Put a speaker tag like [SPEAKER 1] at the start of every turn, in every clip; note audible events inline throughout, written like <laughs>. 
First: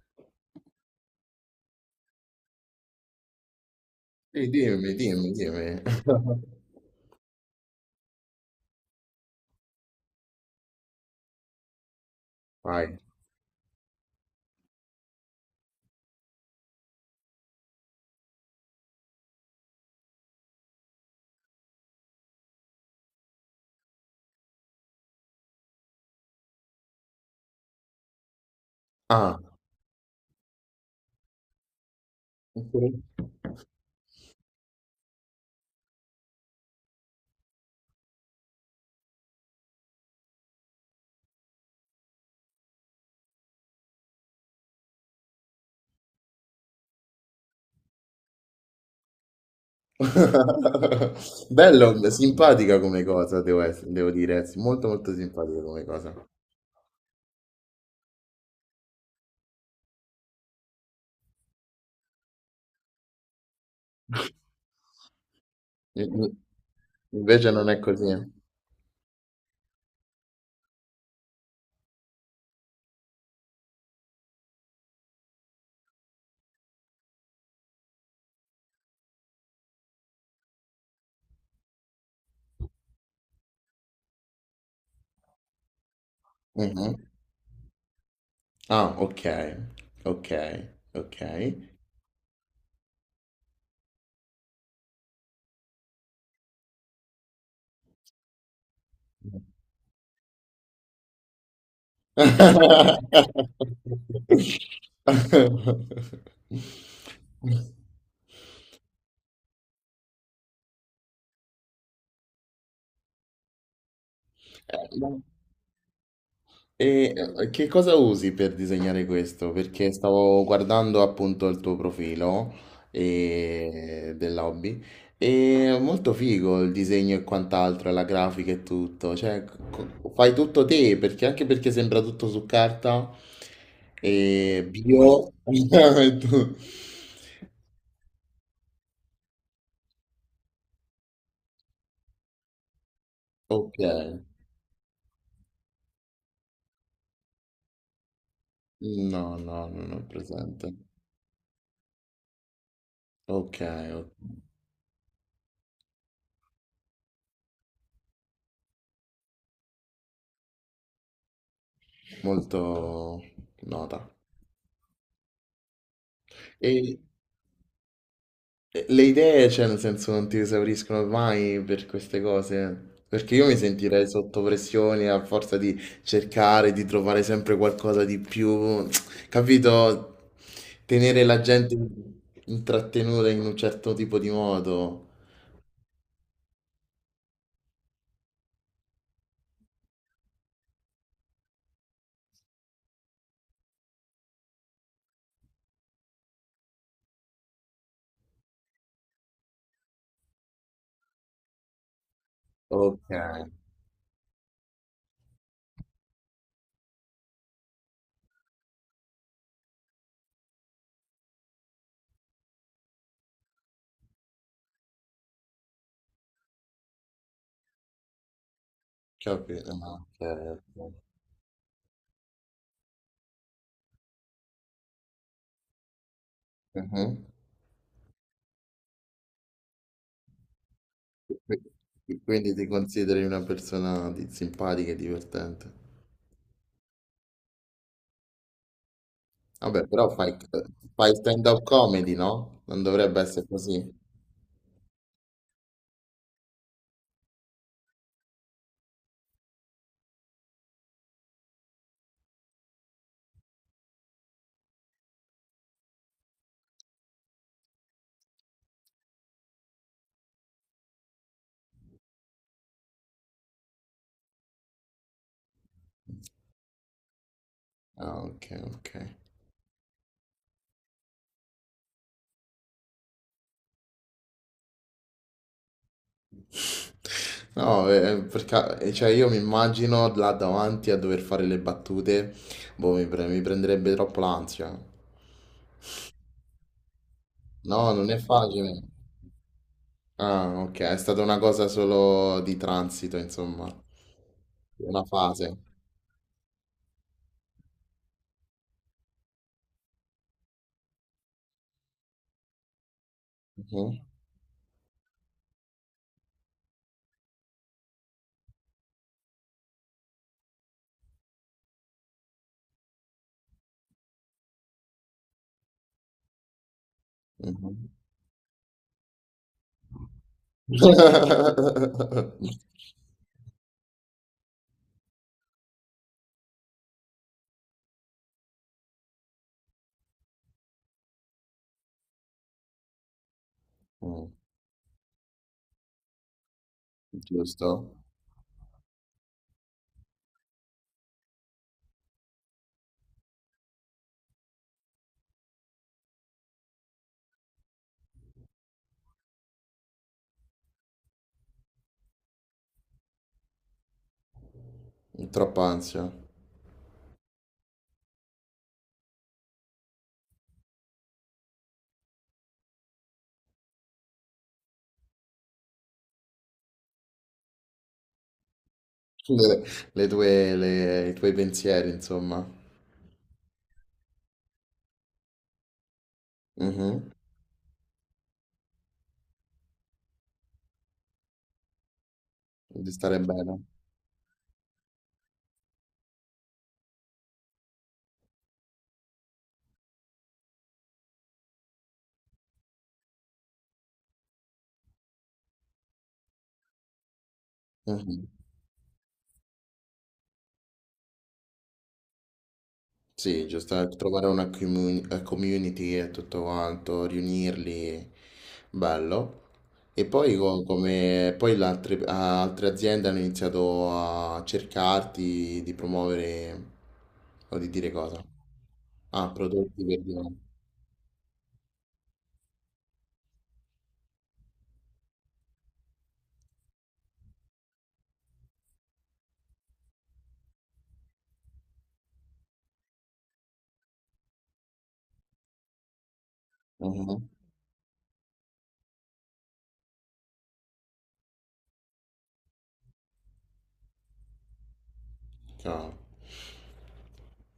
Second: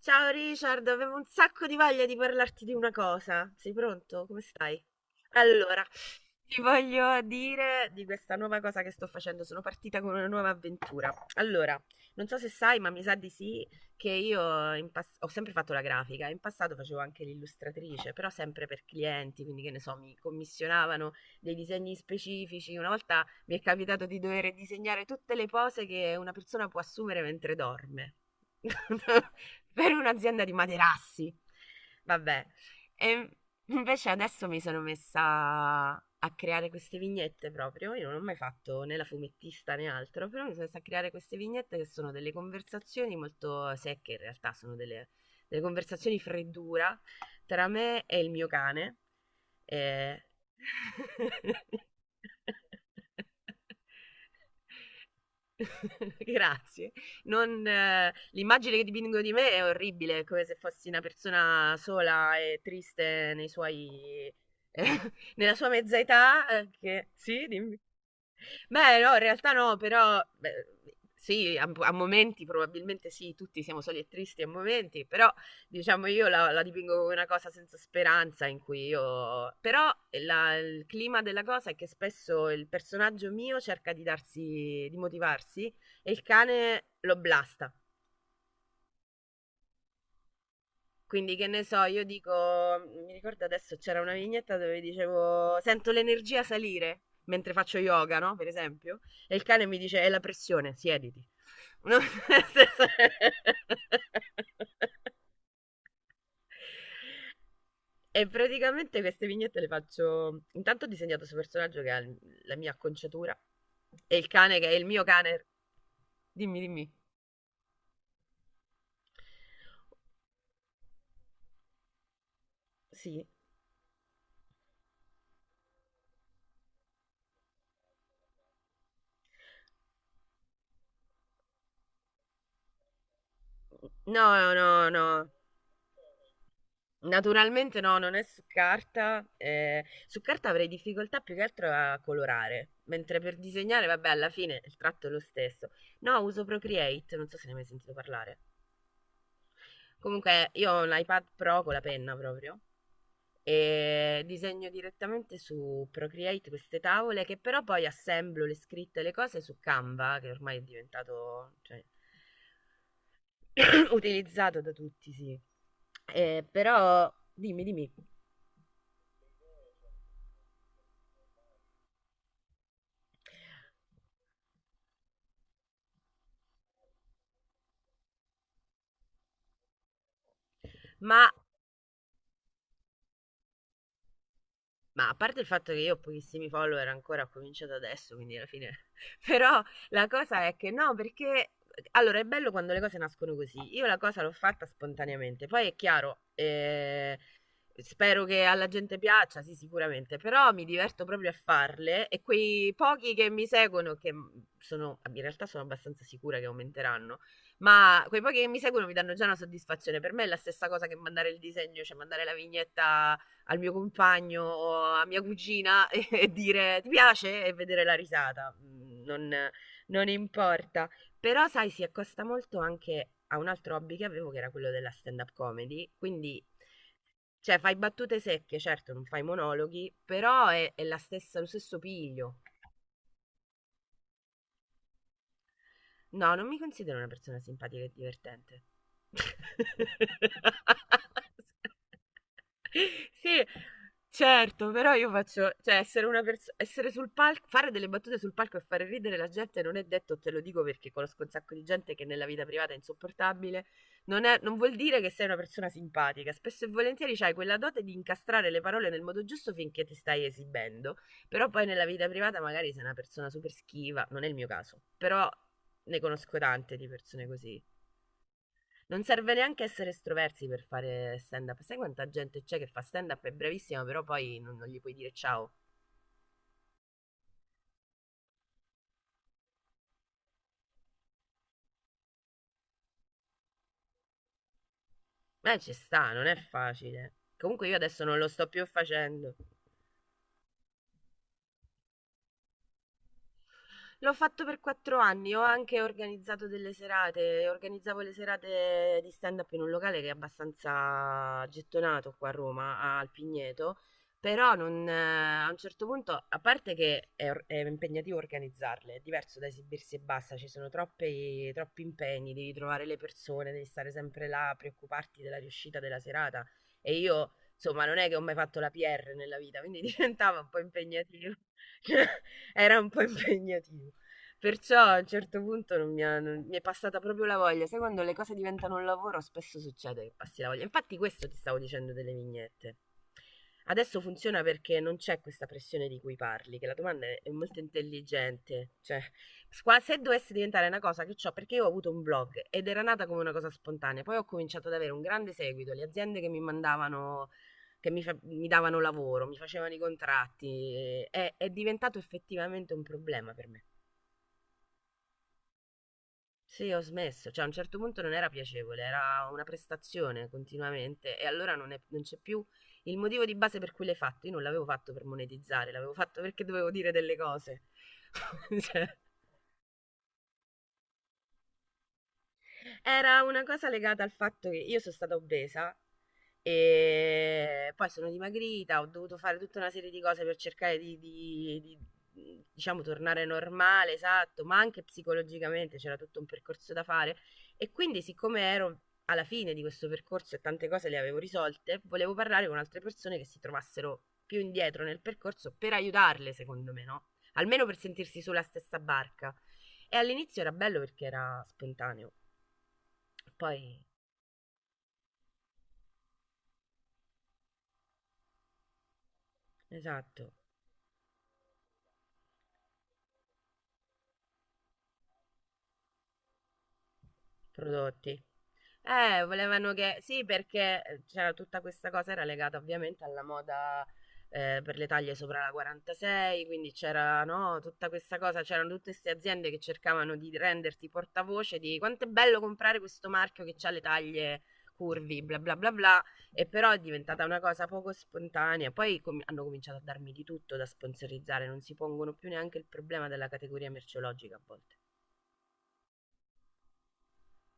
[SPEAKER 1] Ciao Richard, avevo un sacco di voglia di parlarti di una cosa. Sei pronto? Come
[SPEAKER 2] Sì,
[SPEAKER 1] stai?
[SPEAKER 2] dimmi, dimmi, dimmi.
[SPEAKER 1] Allora,
[SPEAKER 2] <laughs>
[SPEAKER 1] ti voglio dire di questa nuova cosa che sto facendo. Sono partita con una nuova avventura. Allora, non so se sai, ma
[SPEAKER 2] Vai.
[SPEAKER 1] mi sa di sì, che io ho sempre fatto la grafica. In passato facevo anche l'illustratrice, però sempre per clienti, quindi che ne so, mi commissionavano dei disegni specifici. Una volta mi è capitato di dover disegnare tutte le pose che una persona può assumere mentre dorme
[SPEAKER 2] Ah,
[SPEAKER 1] <laughs> per un'azienda di materassi. Vabbè,
[SPEAKER 2] ok.
[SPEAKER 1] e invece adesso mi sono messa a creare queste vignette proprio. Io non ho mai fatto né la fumettista né altro, però mi sono messa a creare queste vignette che sono delle conversazioni molto secche, in realtà sono delle conversazioni freddura tra me e il mio cane eh.
[SPEAKER 2] <laughs> Bello,
[SPEAKER 1] <laughs>
[SPEAKER 2] simpatica come cosa, devo, devo dire, sì, molto molto simpatica come cosa.
[SPEAKER 1] Grazie. Non, L'immagine che dipingo di me è orribile, è come se fossi una persona sola e triste nei suoi, <laughs> nella sua mezza
[SPEAKER 2] In- in-
[SPEAKER 1] età. Che... Sì,
[SPEAKER 2] Invece non è
[SPEAKER 1] dimmi.
[SPEAKER 2] così.
[SPEAKER 1] Beh, no, in realtà no, però beh, sì, a momenti probabilmente sì, tutti siamo soli e tristi a momenti, però diciamo io la dipingo come una cosa senza speranza in cui io... Però il clima della cosa è che spesso il personaggio mio cerca di darsi, di motivarsi e il cane
[SPEAKER 2] Mhm.
[SPEAKER 1] lo blasta.
[SPEAKER 2] Ah, ok, ok, ok.
[SPEAKER 1] Quindi che ne so, io dico, mi ricordo adesso c'era una vignetta dove dicevo sento l'energia salire mentre faccio yoga, no? Per esempio, e il cane mi dice è la pressione, siediti. No?
[SPEAKER 2] <laughs>
[SPEAKER 1] <laughs> E praticamente queste vignette le faccio. Intanto ho disegnato questo personaggio che ha la mia acconciatura e il cane che è il
[SPEAKER 2] Eh,
[SPEAKER 1] mio cane. Dimmi, dimmi.
[SPEAKER 2] Che cosa usi per disegnare questo? Perché stavo guardando appunto il tuo profilo
[SPEAKER 1] Sì.
[SPEAKER 2] e... dell'hobby e è molto figo il disegno e quant'altro, la grafica e tutto, fai tutto te perché anche perché sembra tutto su carta
[SPEAKER 1] No,
[SPEAKER 2] e
[SPEAKER 1] no, no.
[SPEAKER 2] bio. <laughs>
[SPEAKER 1] Naturalmente no, non è su carta. Su carta avrei difficoltà più che altro a colorare, mentre per
[SPEAKER 2] Ok,
[SPEAKER 1] disegnare, vabbè, alla fine il tratto è lo stesso. No, uso Procreate, non so se ne hai mai sentito parlare.
[SPEAKER 2] no, no, non ho
[SPEAKER 1] Comunque,
[SPEAKER 2] presente.
[SPEAKER 1] io ho un iPad Pro con la penna proprio
[SPEAKER 2] Ok, ok.
[SPEAKER 1] e disegno direttamente su Procreate queste tavole che però poi assemblo le scritte e le cose su Canva, che ormai è diventato, cioè,
[SPEAKER 2] Molto
[SPEAKER 1] <clears throat>
[SPEAKER 2] nota.
[SPEAKER 1] utilizzato da tutti, sì.
[SPEAKER 2] E
[SPEAKER 1] Però dimmi, dimmi.
[SPEAKER 2] Le idee, cioè, nel senso, non ti esauriscono mai per queste cose. Perché io mi sentirei sotto pressione a forza di cercare, di trovare sempre qualcosa di più, capito? Tenere
[SPEAKER 1] Ma
[SPEAKER 2] la gente intrattenuta in un certo tipo di modo.
[SPEAKER 1] Ma a parte il fatto che io ho pochissimi follower ancora, ho cominciato adesso, quindi alla fine... <laughs> Però la cosa è che no, perché... Allora, è bello quando le cose nascono così. Io la cosa l'ho fatta spontaneamente. Poi è chiaro, spero che alla gente piaccia, sì, sicuramente, però mi diverto proprio a farle e quei
[SPEAKER 2] Ok,
[SPEAKER 1] pochi che mi seguono, che sono, in realtà sono abbastanza sicura che aumenteranno, ma quei pochi che mi seguono mi danno già una soddisfazione. Per me è la stessa cosa che mandare il disegno, cioè mandare la vignetta al mio compagno o a mia cugina <laughs> e dire ti piace e vedere la risata. Mm,
[SPEAKER 2] capito. No,
[SPEAKER 1] non
[SPEAKER 2] ok,
[SPEAKER 1] importa.
[SPEAKER 2] ok.
[SPEAKER 1] Però, sai, si accosta molto anche a un altro hobby che avevo che era quello della stand-up comedy. Quindi,
[SPEAKER 2] Mhm.
[SPEAKER 1] cioè, fai battute secche, certo, non fai monologhi, però è la stessa, lo stesso piglio.
[SPEAKER 2] Quindi ti consideri una persona simpatica e divertente.
[SPEAKER 1] No, non mi considero una persona simpatica e divertente.
[SPEAKER 2] Vabbè, fai stand-up
[SPEAKER 1] <laughs>
[SPEAKER 2] comedy, no? Non dovrebbe
[SPEAKER 1] Sì,
[SPEAKER 2] essere così.
[SPEAKER 1] certo, però io faccio, cioè essere una persona, essere sul palco, fare delle battute sul palco e fare ridere la gente non è detto, te lo dico perché conosco un sacco di gente che nella vita privata è insopportabile, non vuol dire che sei una persona simpatica, spesso e volentieri c'hai quella dote di incastrare le parole nel modo giusto finché ti stai esibendo, però poi nella vita privata magari sei una persona super schiva, non è il mio caso, però ne conosco tante di persone così.
[SPEAKER 2] Ah, ok, ok.
[SPEAKER 1] Non serve neanche essere estroversi per fare stand up. Sai quanta gente c'è che fa stand up, è bravissima, però poi non gli puoi dire ciao.
[SPEAKER 2] No, perché cioè io mi immagino là davanti a dover fare le battute, boh, mi prenderebbe troppo l'ansia.
[SPEAKER 1] Ma ci sta, non è facile. Comunque io
[SPEAKER 2] No,
[SPEAKER 1] adesso
[SPEAKER 2] non è
[SPEAKER 1] non lo sto più
[SPEAKER 2] facile.
[SPEAKER 1] facendo.
[SPEAKER 2] Ah, ok, è stata una cosa solo di transito, insomma,
[SPEAKER 1] L'ho fatto per quattro
[SPEAKER 2] una
[SPEAKER 1] anni, ho
[SPEAKER 2] fase.
[SPEAKER 1] anche organizzato delle serate, organizzavo le serate di stand-up in un locale che è abbastanza gettonato qua a Roma, al Pigneto,
[SPEAKER 2] Mhm,
[SPEAKER 1] però non, a un certo punto, a parte che è impegnativo organizzarle, è diverso da esibirsi e basta, ci sono troppi, troppi impegni, devi trovare le persone, devi stare sempre là, preoccuparti della riuscita della serata e io... Insomma,
[SPEAKER 2] mhm.
[SPEAKER 1] non è che ho mai fatto la PR nella vita, quindi <laughs> diventava un po' impegnativo.
[SPEAKER 2] <laughs>
[SPEAKER 1] <laughs> Era un po' impegnativo. Perciò a un certo punto non mi, ha- non- mi è passata proprio la voglia. Sai quando le cose diventano un lavoro, spesso succede che passi la voglia. Infatti, questo ti stavo dicendo delle vignette. Adesso
[SPEAKER 2] Mm,
[SPEAKER 1] funziona perché non c'è questa pressione di cui parli, che la domanda è molto
[SPEAKER 2] giusto,
[SPEAKER 1] intelligente. Cioè, se dovesse diventare una cosa che ho, perché io ho avuto un blog ed era nata come una cosa spontanea, poi ho cominciato ad avere un grande seguito, le aziende che mi mandavano, che mi davano lavoro, mi facevano i contratti, è diventato effettivamente un problema per me.
[SPEAKER 2] troppa ansia.
[SPEAKER 1] Sì, ho smesso, cioè a un certo punto non era piacevole, era una prestazione continuamente e allora non c'è più il motivo di base per cui l'hai fatto. Io non l'avevo fatto per monetizzare, l'avevo fatto perché dovevo dire delle cose. <laughs> Cioè,
[SPEAKER 2] Le, I tuoi pensieri, insomma.
[SPEAKER 1] era una cosa legata al fatto che io sono stata obesa
[SPEAKER 2] Mhm,
[SPEAKER 1] e poi sono dimagrita, ho dovuto fare tutta una serie di cose per cercare di, diciamo,
[SPEAKER 2] di stare
[SPEAKER 1] tornare
[SPEAKER 2] bene.
[SPEAKER 1] normale, esatto, ma anche psicologicamente c'era tutto un percorso da fare. E quindi, siccome ero alla fine di questo percorso e tante cose le avevo risolte, volevo parlare con altre persone che si trovassero più indietro nel percorso per aiutarle, secondo me, no? Almeno per sentirsi
[SPEAKER 2] Mhm.
[SPEAKER 1] sulla stessa barca. E all'inizio era bello perché era spontaneo.
[SPEAKER 2] Sì,
[SPEAKER 1] Poi,
[SPEAKER 2] giusto, trovare una community e tutto quanto, riunirli, bello. E
[SPEAKER 1] esatto,
[SPEAKER 2] poi, come, poi le altre, altre aziende hanno iniziato a cercarti di promuovere o di dire
[SPEAKER 1] prodotti.
[SPEAKER 2] cosa? Ah,
[SPEAKER 1] Volevano
[SPEAKER 2] prodotti
[SPEAKER 1] che...
[SPEAKER 2] per...
[SPEAKER 1] Sì, perché c'era tutta questa cosa, era legata ovviamente alla moda per le taglie sopra la 46, quindi c'era, no, tutta questa cosa, c'erano tutte queste aziende che cercavano di renderti portavoce di quanto è bello comprare questo marchio che ha le taglie curvi, bla bla bla bla, e però è
[SPEAKER 2] Mhm.
[SPEAKER 1] diventata una cosa poco spontanea. Hanno cominciato a darmi di tutto da sponsorizzare, non si pongono più neanche il problema della categoria merceologica a volte.
[SPEAKER 2] Chiaro.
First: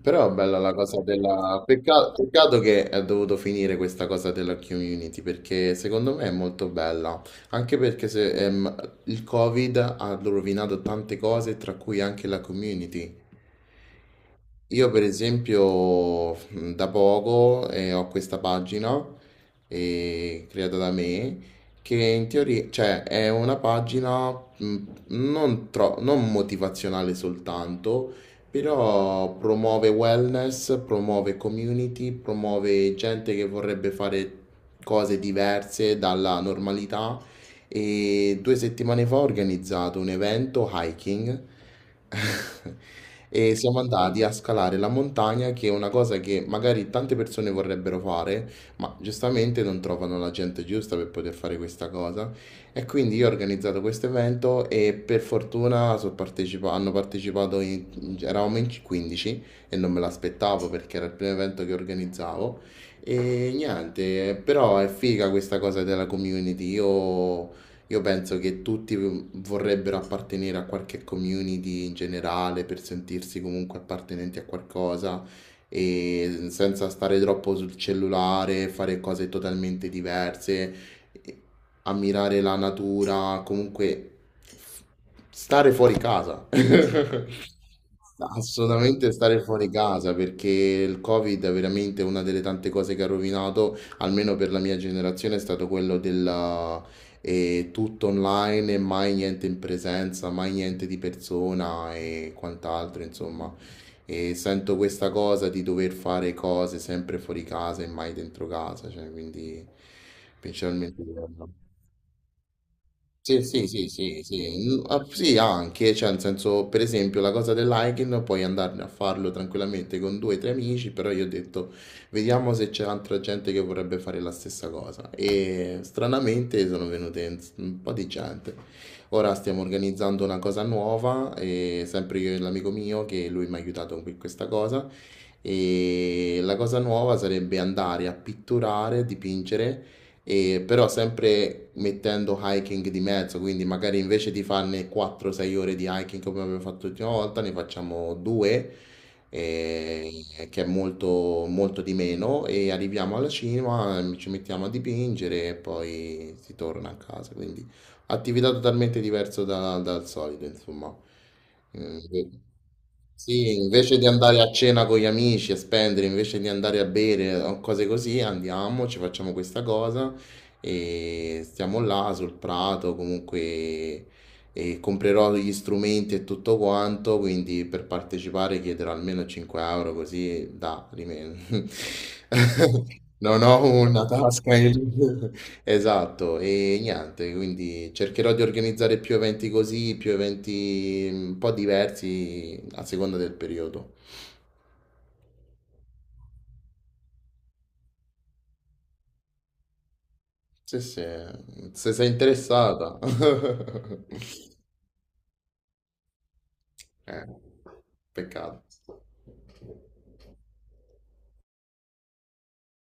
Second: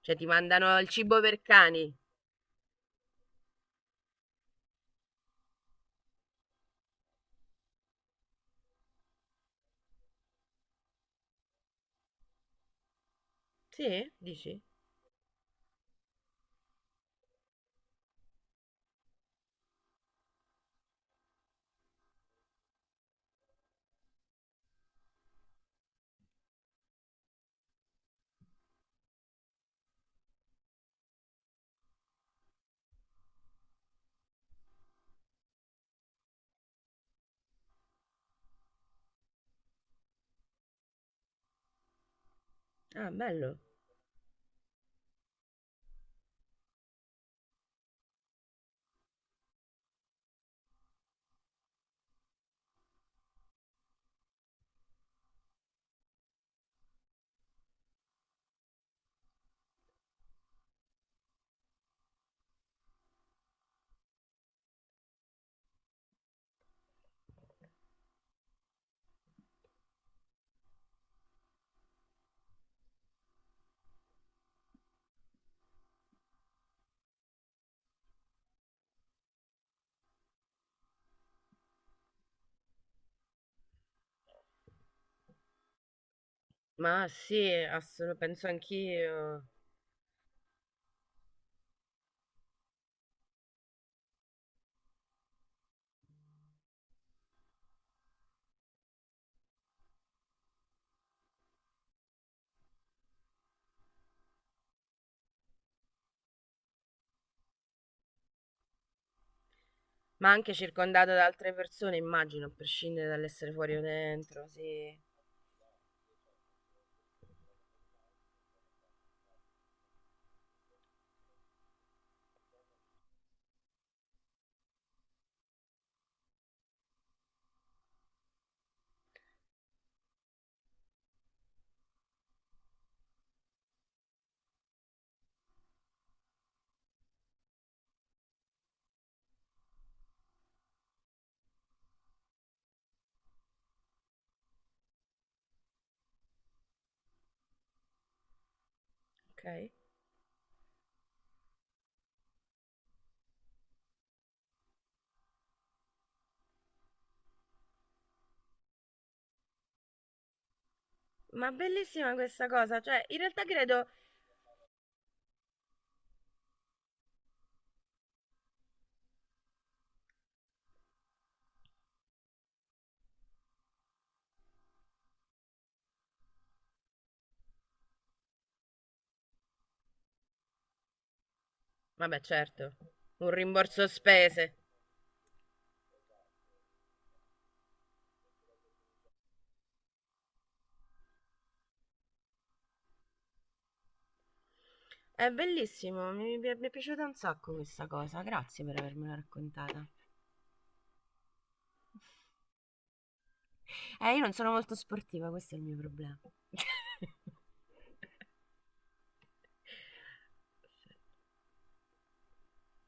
[SPEAKER 1] Cioè ti
[SPEAKER 2] Però è bella la
[SPEAKER 1] mandano il
[SPEAKER 2] cosa
[SPEAKER 1] cibo per
[SPEAKER 2] della...
[SPEAKER 1] cani.
[SPEAKER 2] Peccato, che è dovuto finire questa cosa della community, perché secondo me è molto bella. Anche perché se, il Covid ha rovinato tante cose, tra cui anche la community.
[SPEAKER 1] Sì, dici?
[SPEAKER 2] Io per esempio da poco ho questa pagina creata da me che in teoria, cioè è una pagina non motivazionale soltanto, però promuove wellness, promuove community, promuove gente che vorrebbe fare cose diverse dalla normalità, e 2 settimane fa ho organizzato un evento hiking. <laughs>
[SPEAKER 1] Ah,
[SPEAKER 2] E
[SPEAKER 1] bello.
[SPEAKER 2] siamo andati a scalare la montagna, che è una cosa che magari tante persone vorrebbero fare, ma giustamente non trovano la gente giusta per poter fare questa cosa. E quindi io ho organizzato questo evento e per fortuna hanno partecipato, eravamo in 15 e non me l'aspettavo perché era il primo evento che organizzavo. E niente, però è figa questa cosa della community. Io penso che tutti vorrebbero appartenere a qualche community in generale per sentirsi comunque appartenenti a qualcosa e senza stare troppo sul cellulare, fare cose totalmente diverse, e ammirare la natura, comunque f- stare fuori casa.
[SPEAKER 1] Ma
[SPEAKER 2] <laughs>
[SPEAKER 1] sì, assolut- penso
[SPEAKER 2] Assolutamente stare
[SPEAKER 1] anch'io.
[SPEAKER 2] fuori casa perché il Covid è veramente una delle tante cose che ha rovinato, almeno per la mia generazione, è stato quello del tutto online e mai niente in presenza, mai niente di persona e quant'altro, insomma. E sento questa cosa di dover fare cose sempre fuori casa e mai dentro casa, cioè, quindi
[SPEAKER 1] Ma anche
[SPEAKER 2] principalmente...
[SPEAKER 1] circondato da altre persone, immagino, a prescindere
[SPEAKER 2] Sì,
[SPEAKER 1] dall'essere
[SPEAKER 2] sì,
[SPEAKER 1] fuori o
[SPEAKER 2] sì, sì,
[SPEAKER 1] dentro,
[SPEAKER 2] sì, mm,
[SPEAKER 1] sì.
[SPEAKER 2] ah, sì, anche, cioè, nel senso, per esempio, la cosa del hiking puoi andare a farlo tranquillamente con due o tre amici, però io ho detto, vediamo se c'è altra gente che vorrebbe fare la stessa cosa. E stranamente sono venute un po' di gente. Ora stiamo organizzando una cosa nuova, e sempre io e l'amico mio, che lui mi ha aiutato con questa cosa, e la cosa nuova sarebbe andare a pitturare, dipingere, e però sempre mettendo hiking di mezzo, quindi magari invece di farne 4-6 ore di hiking come abbiamo fatto l'ultima volta, ne facciamo due,
[SPEAKER 1] Ok.
[SPEAKER 2] eh, che è molto, molto di meno, e arriviamo alla cima, ci mettiamo a dipingere e poi si torna a casa, quindi attività totalmente diversa dal solito, insomma.
[SPEAKER 1] Ma
[SPEAKER 2] Mm,
[SPEAKER 1] bellissima questa cosa, cioè, in realtà
[SPEAKER 2] sì,
[SPEAKER 1] credo...
[SPEAKER 2] invece di andare a cena con gli amici e spendere, invece di andare a bere o cose così, andiamo, ci facciamo questa cosa e stiamo là sul prato, comunque, e comprerò gli strumenti e tutto quanto, quindi per partecipare chiederò almeno 5 € così da rimedio.
[SPEAKER 1] Vabbè, certo,
[SPEAKER 2] <laughs>
[SPEAKER 1] un
[SPEAKER 2] Non ho
[SPEAKER 1] rimborso
[SPEAKER 2] una tasca
[SPEAKER 1] spese.
[SPEAKER 2] in... Esatto, e niente, quindi cercherò di organizzare più eventi così, più eventi mm, un po' diversi a seconda del periodo.
[SPEAKER 1] È bellissimo, mi è piaciuta un sacco questa cosa, grazie per avermela raccontata.
[SPEAKER 2] Sì, sì, se sei interessata. <laughs>
[SPEAKER 1] Io non sono molto sportiva, questo è il mio problema.
[SPEAKER 2] Eh,
[SPEAKER 1] <laughs>
[SPEAKER 2] peccato.